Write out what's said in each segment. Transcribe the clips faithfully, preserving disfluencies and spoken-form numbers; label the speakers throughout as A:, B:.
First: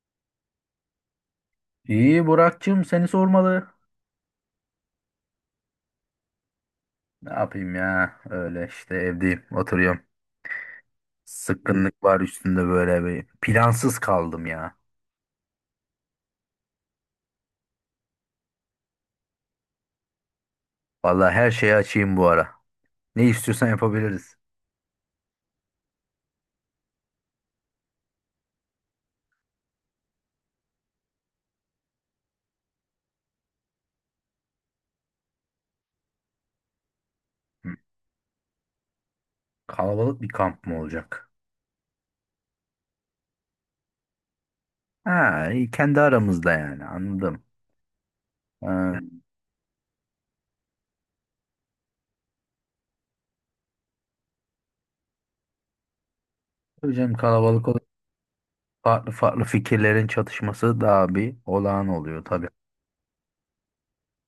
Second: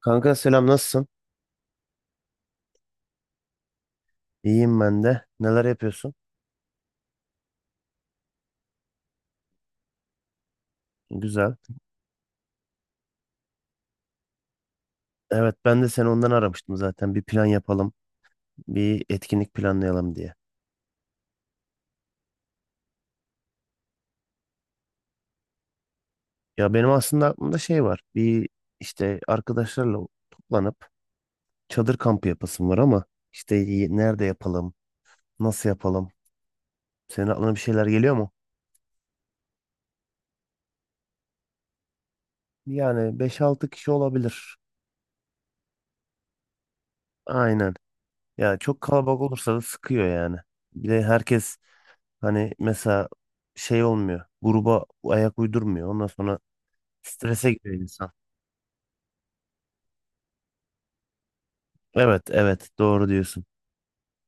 A: Kanka selam nasılsın?
B: İyi Burak'cığım seni sormalı.
A: İyiyim ben de. Neler yapıyorsun?
B: Ne yapayım ya? Öyle işte evdeyim, oturuyorum.
A: Güzel.
B: Sıkkınlık var üstünde böyle bir. Plansız kaldım ya.
A: Evet ben de seni ondan aramıştım zaten. Bir plan yapalım. Bir etkinlik planlayalım diye.
B: Vallahi her şeye açayım bu ara. Ne istiyorsan yapabiliriz.
A: Ya benim aslında aklımda şey var. Bir işte arkadaşlarla toplanıp çadır kampı yapasım var ama işte y- nerede yapalım? Nasıl yapalım? Senin aklına bir
B: Hı.
A: şeyler geliyor mu?
B: Kalabalık bir kamp mı olacak?
A: Yani beş altı kişi olabilir.
B: Ha, iyi, kendi aramızda yani anladım.
A: Aynen. Ya çok
B: Ha,
A: kalabalık olursa da sıkıyor yani. Bir de herkes hani mesela şey olmuyor. Gruba ayak uydurmuyor. Ondan sonra
B: tabii canım
A: strese
B: kalabalık
A: giriyor
B: olur.
A: insan.
B: Farklı farklı fikirlerin çatışması daha bir olağan
A: Evet
B: oluyor tabii.
A: evet doğru diyorsun.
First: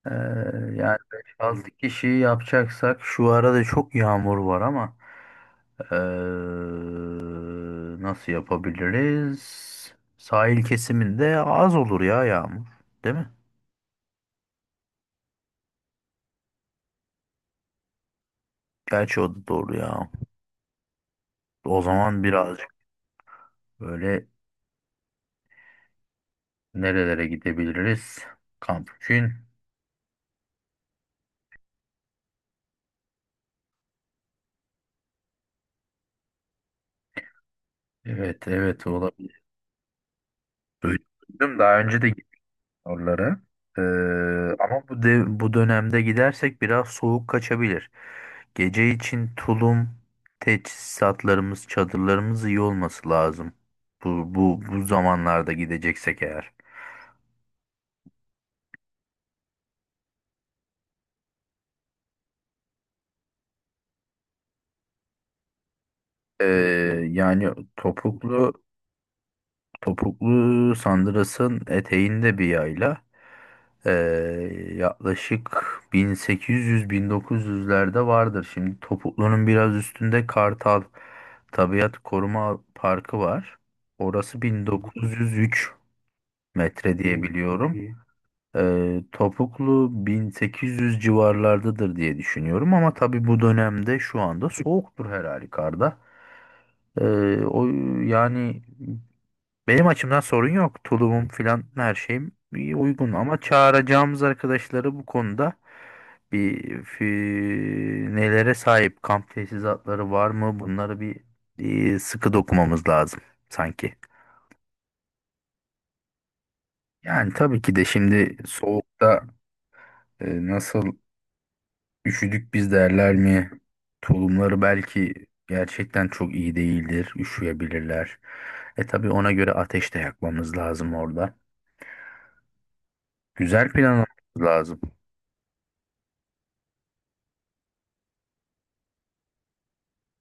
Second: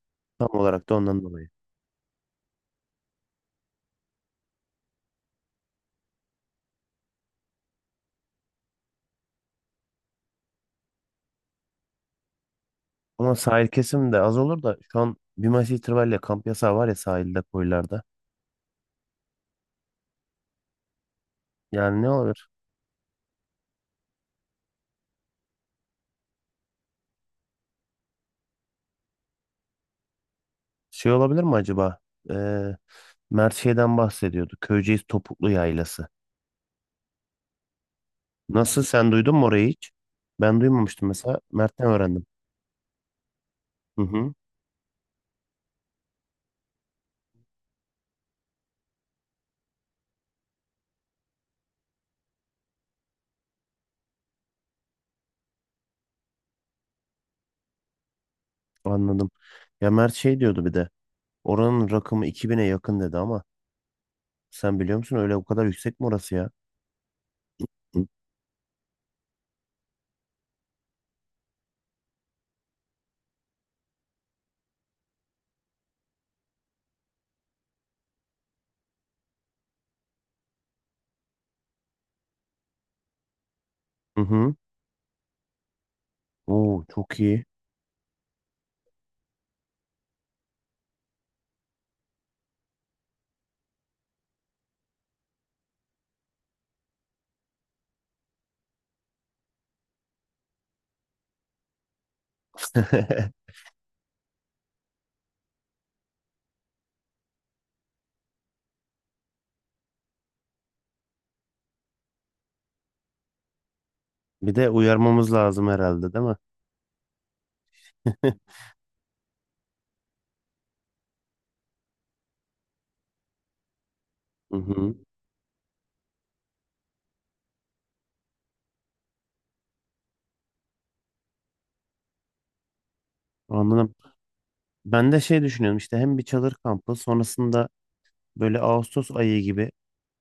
B: Ee,
A: Tam olarak da
B: yani
A: ondan dolayı.
B: beş altı kişi yapacaksak şu arada çok yağmur var ama ee, nasıl yapabiliriz? Sahil kesiminde az olur ya yağmur, değil mi?
A: Ama sahil kesim de az olur da şu an bir maç itibariyle kamp yasağı var ya sahilde koylarda.
B: Gerçi o da doğru ya. O
A: Yani ne
B: zaman
A: olur?
B: birazcık böyle nerelere gidebiliriz? Kamp için.
A: Şey olabilir mi acaba? Ee, Mert şeyden bahsediyordu. Köyceğiz Topuklu Yaylası.
B: Evet
A: Nasıl
B: evet
A: sen duydun
B: olabilir.
A: mu orayı hiç? Ben duymamıştım mesela.
B: Duydum. Daha
A: Mert'ten
B: önce de
A: öğrendim.
B: oraları. Ee,
A: Hı hı,
B: Ama bu de- bu dönemde gidersek biraz soğuk kaçabilir. Gece için tulum, teçhizatlarımız, çadırlarımız iyi olması lazım. Bu bu bu zamanlarda gideceksek eğer.
A: anladım. Ya Mert şey diyordu bir de. Oranın rakımı iki bine yakın dedi ama sen biliyor musun öyle o kadar yüksek mi orası
B: Ee,
A: ya?
B: yani topuklu topuklu sandırasın eteğinde bir yayla. Ee, Yaklaşık bin sekiz yüz bin dokuz yüzlerde vardır. Şimdi Topuklu'nun biraz üstünde Kartal Tabiat Koruma Parkı var.
A: Hı
B: Orası
A: hı.
B: bin dokuz yüz üç
A: Oo,
B: metre
A: çok
B: diye
A: iyi.
B: biliyorum. Ee, Topuklu bin sekiz yüz civarlardadır diye düşünüyorum ama tabii bu dönemde şu anda soğuktur her halükarda. Ee, o yani benim açımdan sorun yok. Tulumum filan her şeyim iyi, uygun ama çağıracağımız arkadaşları bu konuda bir fi- nelere sahip kamp tesisatları var mı? Bunları bir e, sıkı dokumamız lazım sanki.
A: Bir de uyarmamız lazım herhalde, değil mi?
B: Yani tabii ki de şimdi soğukta e, nasıl üşüdük biz derler mi?
A: Hı
B: Tulumları
A: hı.
B: belki gerçekten çok iyi değildir. Üşüyebilirler. E tabii ona göre ateş de yakmamız lazım orada. Güzel
A: Anladım.
B: planlamamız lazım.
A: Ben de şey düşünüyorum işte hem bir çadır kampı sonrasında böyle Ağustos ayı gibi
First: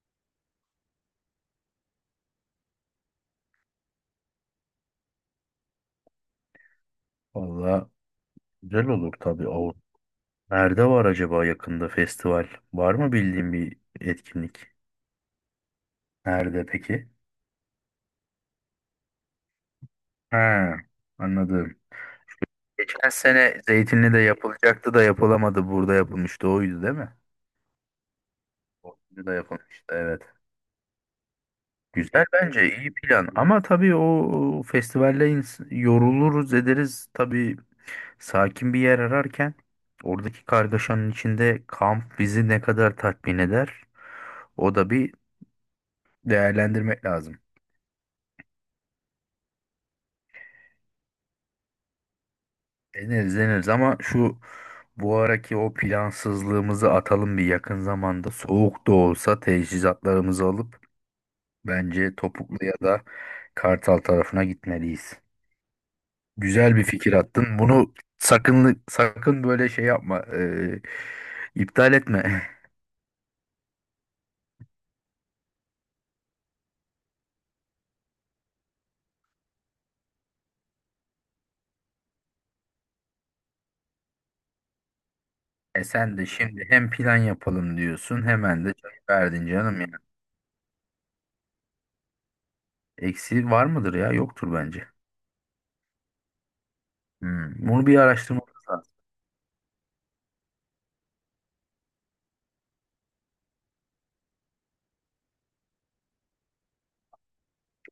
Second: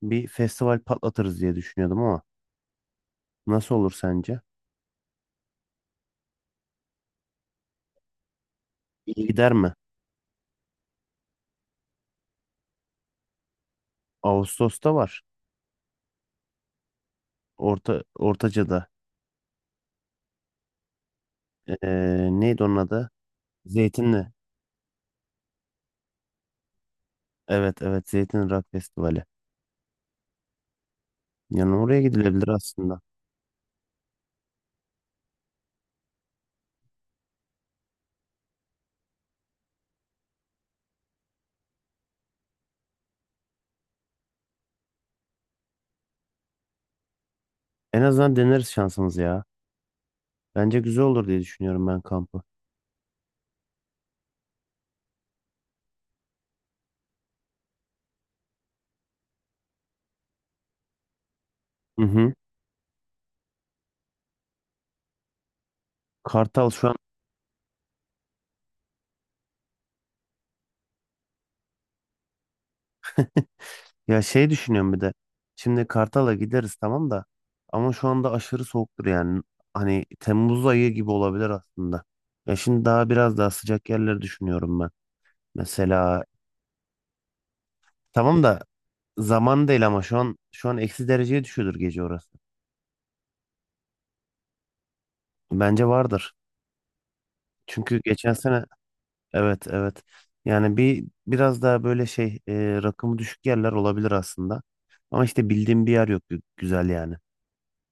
A: bir festival patlatırız diye düşünüyordum ama nasıl olur sence?
B: Valla güzel olur
A: İyi
B: tabii
A: gider mi?
B: o. Nerede var acaba yakında festival? Var mı bildiğin bir etkinlik?
A: Ağustos'ta var.
B: Nerede peki?
A: Orta Ortaca'da.
B: Ha, anladım.
A: Ee, neydi onun
B: Geçen
A: adı?
B: sene Zeytinli'de
A: Zeytinli.
B: yapılacaktı da yapılamadı. Burada yapılmıştı oydu değil mi?
A: Evet evet Zeytinli Rock Festivali.
B: Orada da yapılmıştı evet.
A: Yani oraya
B: Güzel
A: gidilebilir
B: bence iyi
A: aslında.
B: plan ama tabii o festivalle ins- yoruluruz ederiz. Tabii sakin bir yer ararken oradaki kargaşanın içinde kamp bizi ne kadar tatmin eder? O da bir değerlendirmek lazım.
A: En azından deneriz şansımız ya. Bence güzel olur diye düşünüyorum ben kampı.
B: Deneriz deneriz ama şu bu araki o plansızlığımızı atalım bir yakın zamanda. Soğuk da olsa teçhizatlarımızı alıp
A: Hı
B: bence
A: hı.
B: Topuklu ya da Kartal tarafına gitmeliyiz.
A: Kartal
B: Güzel bir
A: şu an
B: fikir attın. Bunu sakın sakın böyle şey yapma, e, iptal etme.
A: ya şey düşünüyorum bir de. Şimdi Kartal'a gideriz tamam da ama şu anda aşırı soğuktur yani. Hani Temmuz ayı gibi olabilir aslında. Ya şimdi daha biraz daha sıcak yerleri düşünüyorum ben.
B: E sen
A: Mesela
B: de şimdi hem plan yapalım diyorsun
A: tamam da
B: hemen de çay verdin
A: zaman
B: canım
A: değil
B: ya.
A: ama şu an şu an eksi dereceye düşüyordur gece orası.
B: Eksiği var mıdır ya? Yoktur bence.
A: Bence vardır.
B: Hmm, Bunu bir
A: Çünkü geçen
B: araştırma.
A: sene evet evet. Yani bir biraz daha böyle şey e, rakımı düşük yerler olabilir aslında. Ama işte bildiğim bir yer yok gü- güzel yani.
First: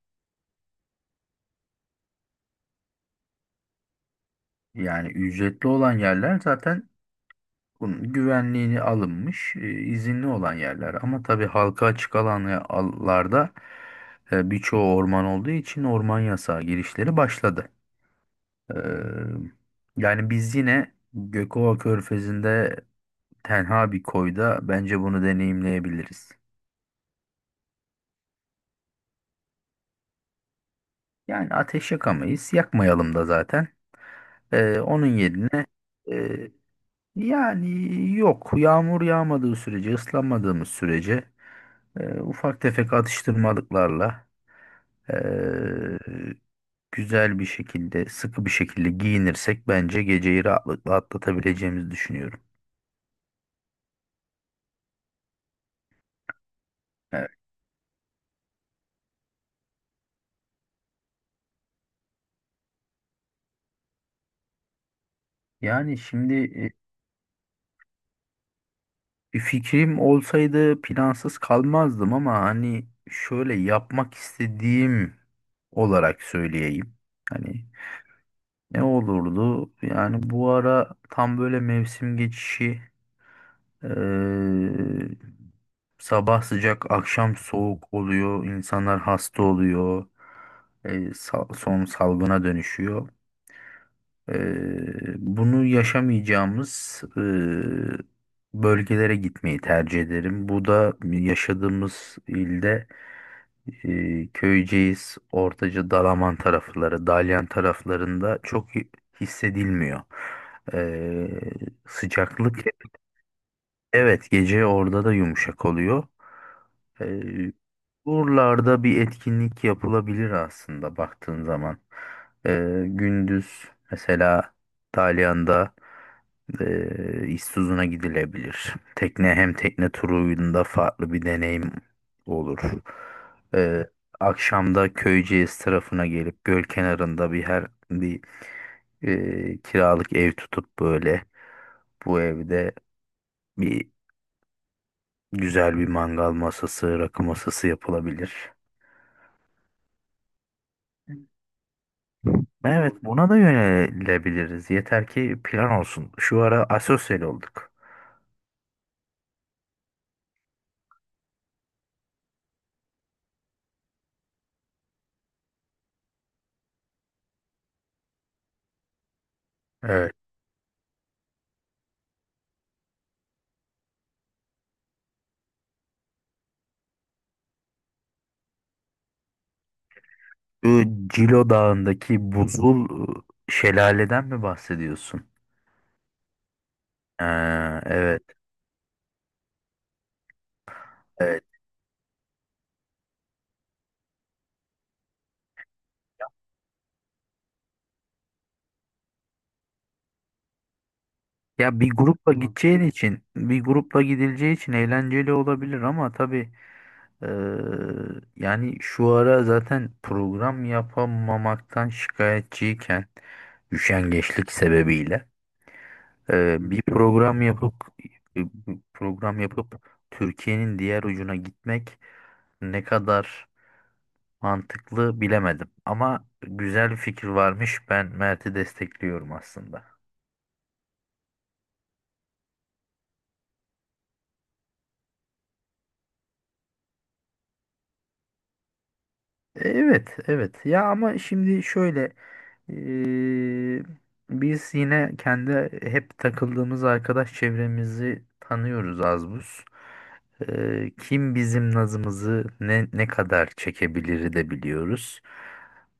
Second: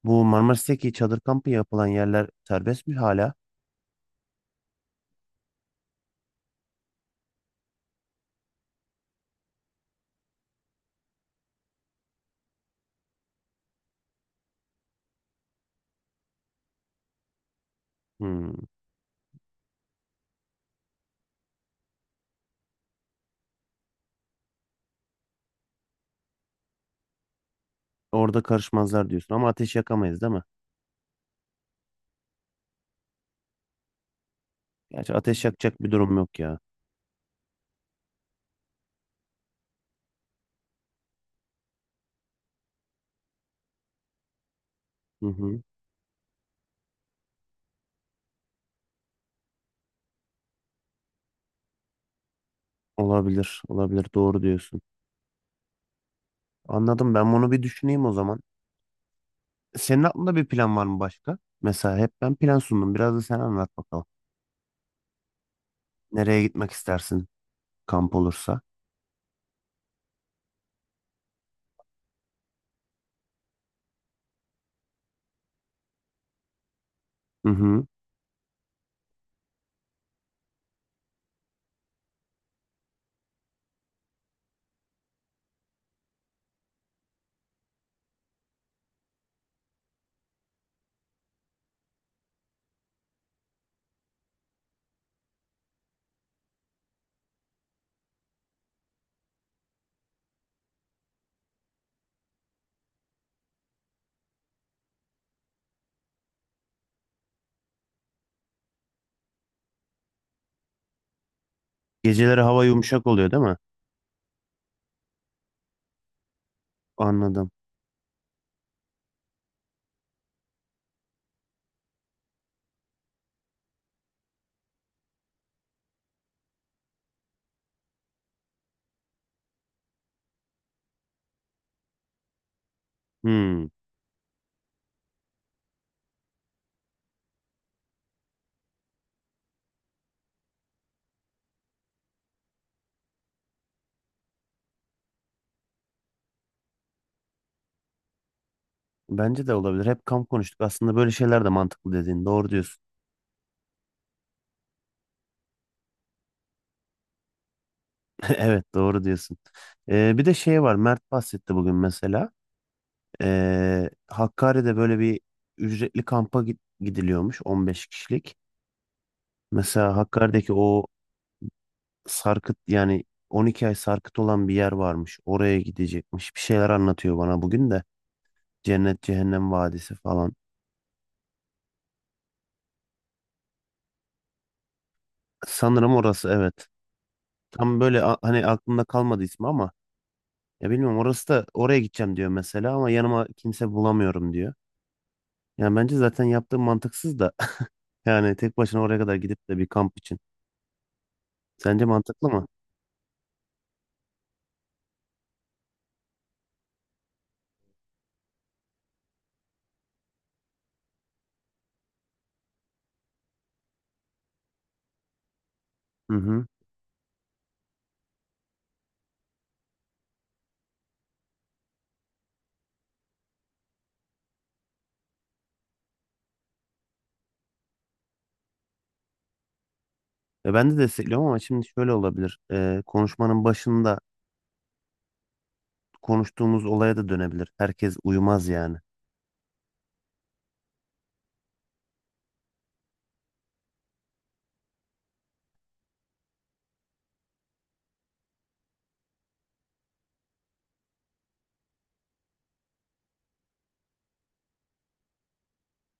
A: Bu Marmaris'teki çadır kampı yapılan yerler serbest mi hala?
B: Yani ücretli olan yerler zaten bunun güvenliğini alınmış, e, izinli olan yerler. Ama tabii halka açık alanlarda e, birçoğu orman olduğu için orman yasağı girişleri başladı.
A: Hmm.
B: Ee, yani biz yine Gökova Körfezi'nde tenha bir koyda bence bunu deneyimleyebiliriz.
A: Orada karışmazlar diyorsun ama ateş yakamayız değil mi?
B: Yani ateş yakamayız, yakmayalım da zaten. Ee, onun
A: Gerçi ateş
B: yerine
A: yakacak bir durum yok
B: e,
A: ya.
B: yani yok yağmur yağmadığı sürece, ıslanmadığımız sürece. Ee, ufak tefek atıştırmalıklarla
A: Hı hı.
B: ee, güzel bir şekilde, sıkı bir şekilde giyinirsek bence geceyi rahatlıkla atlatabileceğimizi düşünüyorum.
A: Olabilir, olabilir. Doğru diyorsun. Anladım.
B: Evet.
A: Ben bunu bir düşüneyim o zaman. Senin aklında bir plan var mı başka? Mesela hep ben plan sundum. Biraz da sen anlat bakalım.
B: Yani şimdi
A: Nereye gitmek
B: e,
A: istersin kamp olursa?
B: bir fikrim olsaydı plansız kalmazdım ama hani şöyle yapmak istediğim olarak söyleyeyim.
A: Hı
B: Hani
A: hı.
B: ne olurdu? Yani bu ara tam böyle mevsim geçişi. e, Sabah sıcak, akşam soğuk oluyor. İnsanlar hasta oluyor. E, sal- son salgına dönüşüyor. E, bunu yaşamayacağımız e, bölgelere gitmeyi tercih ederim. Bu da yaşadığımız ilde e, Köyceğiz, Ortaca, Dalaman tarafları, Dalyan taraflarında çok hissedilmiyor. E,
A: Geceleri hava
B: Sıcaklık
A: yumuşak oluyor değil mi?
B: evet, gece orada da yumuşak oluyor.
A: Anladım.
B: Ee, Buralarda bir etkinlik yapılabilir aslında baktığın zaman. Ee, gündüz mesela Dalyan'da e, İztuzu'na gidilebilir. Tekne hem tekne turunda farklı bir deneyim olur.
A: Hmm.
B: Ee, Akşamda Köyceğiz tarafına gelip göl kenarında bir her bir e, kiralık ev tutup böyle bu evde bir güzel bir mangal masası, rakı masası yapılabilir.
A: Bence de olabilir. Hep kamp konuştuk. Aslında böyle şeyler de mantıklı dediğin. Doğru diyorsun.
B: Evet, buna da yönelebiliriz. Yeter ki plan olsun. Şu ara asosyal olduk.
A: Evet doğru diyorsun. Ee, bir de şey var. Mert bahsetti bugün mesela. Ee, Hakkari'de böyle bir ücretli kampa git- gidiliyormuş. On beş kişilik. Mesela
B: Evet.
A: Hakkari'deki o sarkıt yani on iki ay sarkıt olan bir yer varmış. Oraya gidecekmiş. Bir şeyler anlatıyor bana bugün de. Cennet Cehennem Vadisi falan.
B: Bu Cilo Dağı'ndaki buzul e, şelaleden mi bahsediyorsun?
A: Sanırım orası evet. Tam
B: Ha,
A: böyle a-
B: evet,
A: hani aklımda kalmadı ismi ama ya bilmiyorum orası
B: evet.
A: da oraya gideceğim diyor mesela ama yanıma kimse bulamıyorum diyor. Yani bence zaten yaptığım mantıksız da yani tek başına oraya kadar gidip de bir kamp için.
B: Ya
A: Sence
B: bir
A: mantıklı
B: grupla
A: mı?
B: gideceğin için, bir grupla gidileceği için eğlenceli olabilir ama tabii, e, yani şu ara zaten program yapamamaktan şikayetçiyken üşengeçlik sebebiyle
A: Hı hı.
B: Ee, bir program yapıp e, program yapıp Türkiye'nin diğer ucuna gitmek ne kadar mantıklı bilemedim. Ama güzel bir fikir varmış. Ben Mert'i destekliyorum aslında.
A: E, ben de destekliyorum ama şimdi şöyle olabilir. E, konuşmanın başında konuştuğumuz olaya da dönebilir. Herkes uyumaz yani.
B: Evet, evet. Ya ama şimdi şöyle, eee, biz yine kendi hep takıldığımız arkadaş çevremizi tanıyoruz az buz. Eee, kim bizim nazımızı ne ne kadar çekebilir de biliyoruz.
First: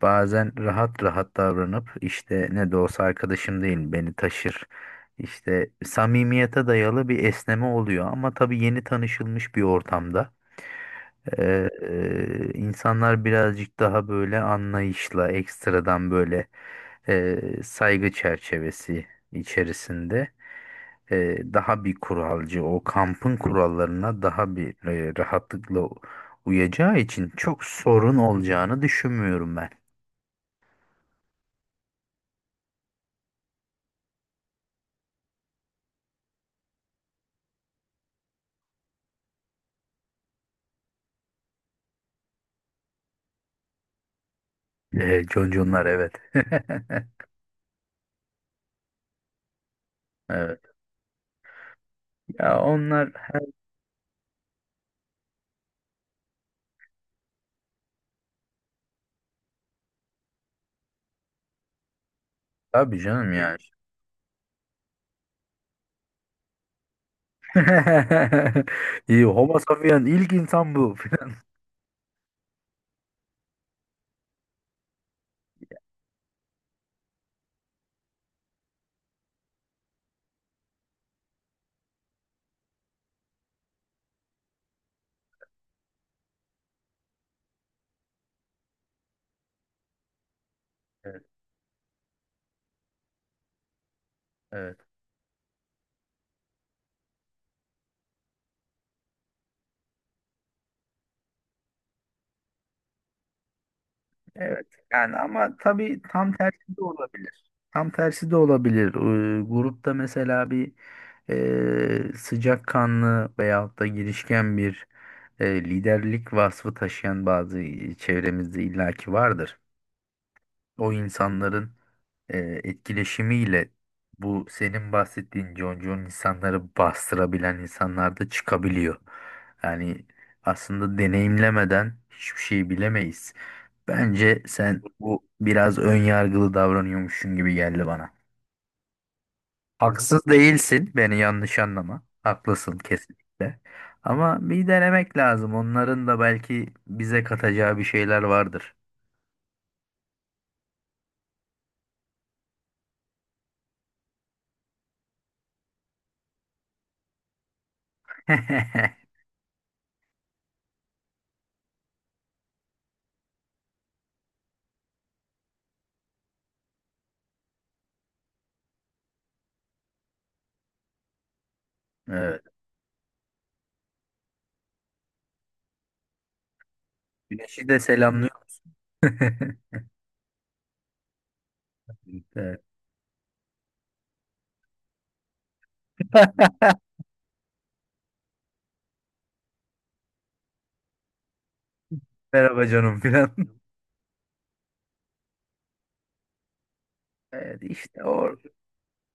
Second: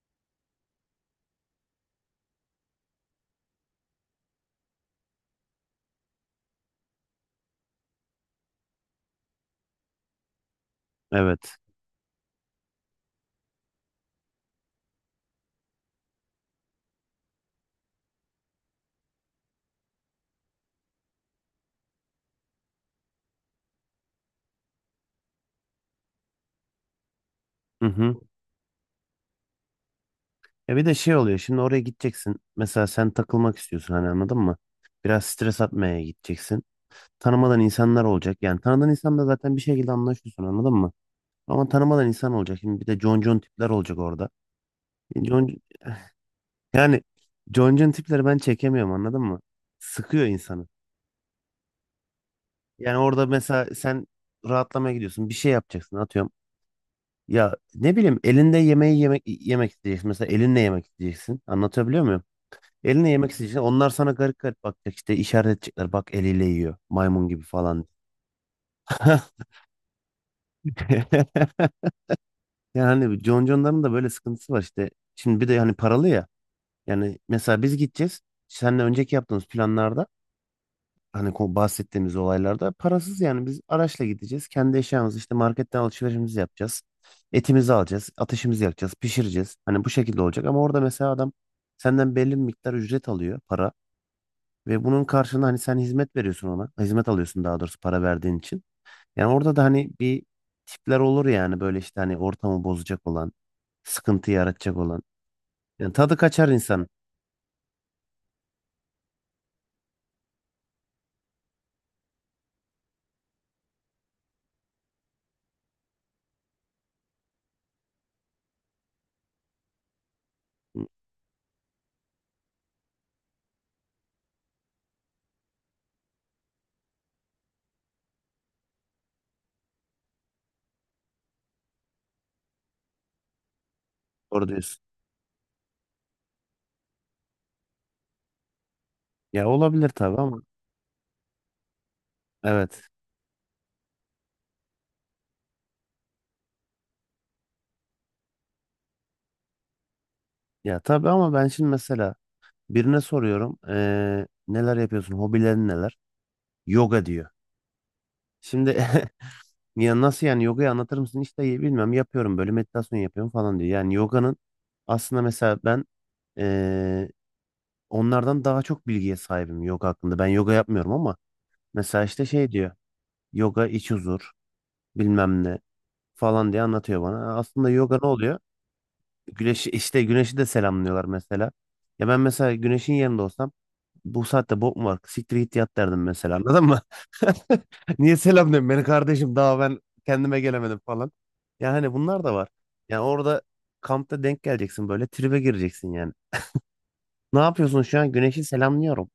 B: Bazen rahat rahat davranıp işte ne de olsa arkadaşım değil beni taşır. İşte samimiyete dayalı bir esneme oluyor ama tabii yeni tanışılmış bir ortamda.
A: Evet.
B: Ee, e, insanlar birazcık daha böyle anlayışla, ekstradan böyle e, saygı çerçevesi içerisinde, e, daha bir kuralcı, o kampın kurallarına daha bir e, rahatlıkla uyacağı için çok
A: Hı hı.
B: sorun olacağını düşünmüyorum ben.
A: Ya bir de şey oluyor şimdi oraya gideceksin. Mesela sen takılmak istiyorsun hani anladın mı? Biraz stres atmaya gideceksin. Tanımadan insanlar olacak. Yani tanıdığın insanla zaten bir şekilde anlaşıyorsun anladın mı? Ama tanımadan insan olacak. Şimdi bir de concon tipler olacak orada. E,
B: E,
A: Con,
B: conconlar evet.
A: yani concon tipleri ben çekemiyorum anladın mı? Sıkıyor insanı.
B: Evet. Ya
A: Yani
B: onlar
A: orada mesela sen rahatlamaya gidiyorsun. Bir şey yapacaksın atıyorum. Ya ne bileyim elinde yemeği yemek yemek isteyeceksin. Mesela elinle yemek isteyeceksin. Anlatabiliyor muyum?
B: tabii
A: Eline yemek
B: canım yani.
A: isteyeceksin. Onlar sana garip garip bakacak işte işaret edecekler. Bak eliyle yiyor. Maymun gibi falan.
B: İyi, Homo sapien ilk insan bu.
A: Yani hani John John'ların da böyle sıkıntısı var işte. Şimdi bir de hani paralı ya. Yani mesela biz gideceğiz. Seninle önceki yaptığımız planlarda hani ko- bahsettiğimiz olaylarda parasız yani biz araçla gideceğiz. Kendi eşyamızı işte marketten alışverişimizi yapacağız. Etimizi alacağız. Ateşimizi yakacağız. Pişireceğiz. Hani bu şekilde olacak ama orada mesela
B: Evet.
A: adam senden belli bir miktar ücret alıyor para. Ve
B: Evet.
A: bunun karşılığında hani sen hizmet veriyorsun ona. Hizmet alıyorsun daha doğrusu para verdiğin için. Yani orada da hani bir tipler olur yani böyle işte hani ortamı bozacak olan, sıkıntı
B: Evet
A: yaratacak olan.
B: yani, ama
A: Yani
B: tabii
A: tadı
B: tam
A: kaçar
B: tersi de
A: insan.
B: olabilir. Tam tersi de olabilir. Ee, grupta mesela bir e, sıcakkanlı veyahut da girişken bir, e, liderlik vasfı taşıyan bazı çevremizde illaki vardır. O insanların e, etkileşimiyle bu senin bahsettiğin concon insanları bastırabilen insanlar da çıkabiliyor. Yani aslında deneyimlemeden hiçbir şey bilemeyiz. Bence
A: Doğru
B: sen
A: diyorsun.
B: bu biraz ön yargılı davranıyormuşsun gibi geldi bana.
A: Ya olabilir tabii
B: Haksız
A: ama
B: değilsin, beni yanlış anlama. Haklısın
A: evet.
B: kesinlikle. Ama bir denemek lazım. Onların da belki bize katacağı bir şeyler vardır.
A: Ya tabii ama ben şimdi mesela birine soruyorum eee, neler yapıyorsun, hobilerin neler? Yoga diyor. Şimdi ya nasıl yani yogayı anlatır mısın? İşte bilmem yapıyorum böyle meditasyon yapıyorum falan diyor. Yani yoganın aslında mesela ben onlardan daha çok bilgiye sahibim yoga hakkında. Ben yoga yapmıyorum ama mesela işte
B: Evet.
A: şey diyor. Yoga iç huzur bilmem ne falan diye anlatıyor bana.
B: Güneşi
A: Aslında
B: de
A: yoga ne
B: selamlıyor
A: oluyor?
B: musun?
A: Güneşi işte güneşi de selamlıyorlar mesela. Ya ben mesela
B: Evet.
A: güneşin yerinde olsam bu saatte bok mu var? Siktir git yat derdim mesela anladın mı? Niye selam diyorsun beni kardeşim daha ben kendime gelemedim falan. Ya hani bunlar da var.
B: Merhaba canım
A: Yani
B: filan.
A: orada kampta denk geleceksin böyle tribe gireceksin yani. Ne
B: Evet
A: yapıyorsun şu
B: işte
A: an?
B: o,
A: Güneşi selamlıyorum.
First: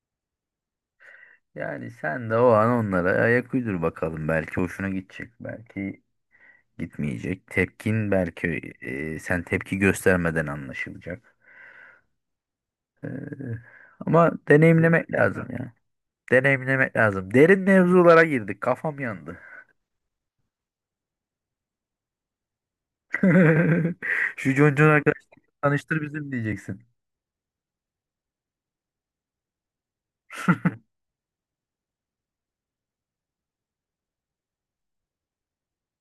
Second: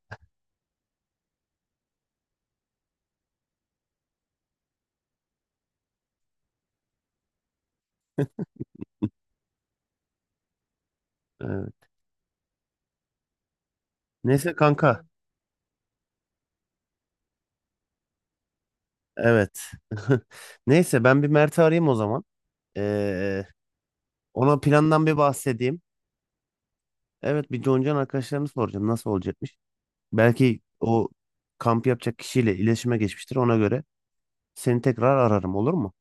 B: yani sen de o an onlara ayak uydur bakalım, belki hoşuna gidecek, belki gitmeyecek. Tepkin belki, e, sen tepki göstermeden anlaşılacak.
A: Ee,
B: E, Ama
A: neyse kanka.
B: deneyimlemek lazım ya. Deneyimlemek lazım. Derin mevzulara girdik. Kafam yandı.
A: Evet. Neyse ben bir Mert'i arayayım o zaman. Ee,
B: Şu
A: ona
B: Concun
A: plandan bir
B: arkadaşla
A: bahsedeyim.
B: tanıştır bizim diyeceksin.
A: Evet bir Joncan arkadaşlarını soracağım nasıl olacakmış. Belki o kamp yapacak kişiyle iletişime geçmiştir ona göre. Seni tekrar ararım olur mu?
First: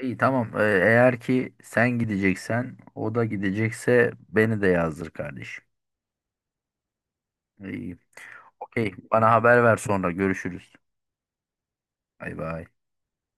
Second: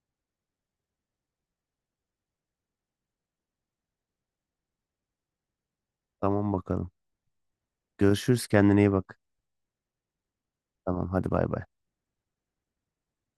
B: İyi, tamam. E, eğer ki sen gideceksen o da gidecekse beni de yazdır kardeşim.
A: Tamam bakalım.
B: İyi.
A: Görüşürüz kendine iyi
B: Okey.
A: bak.
B: Bana haber ver sonra. Görüşürüz.
A: Tamam hadi bay bay.
B: Bay bay.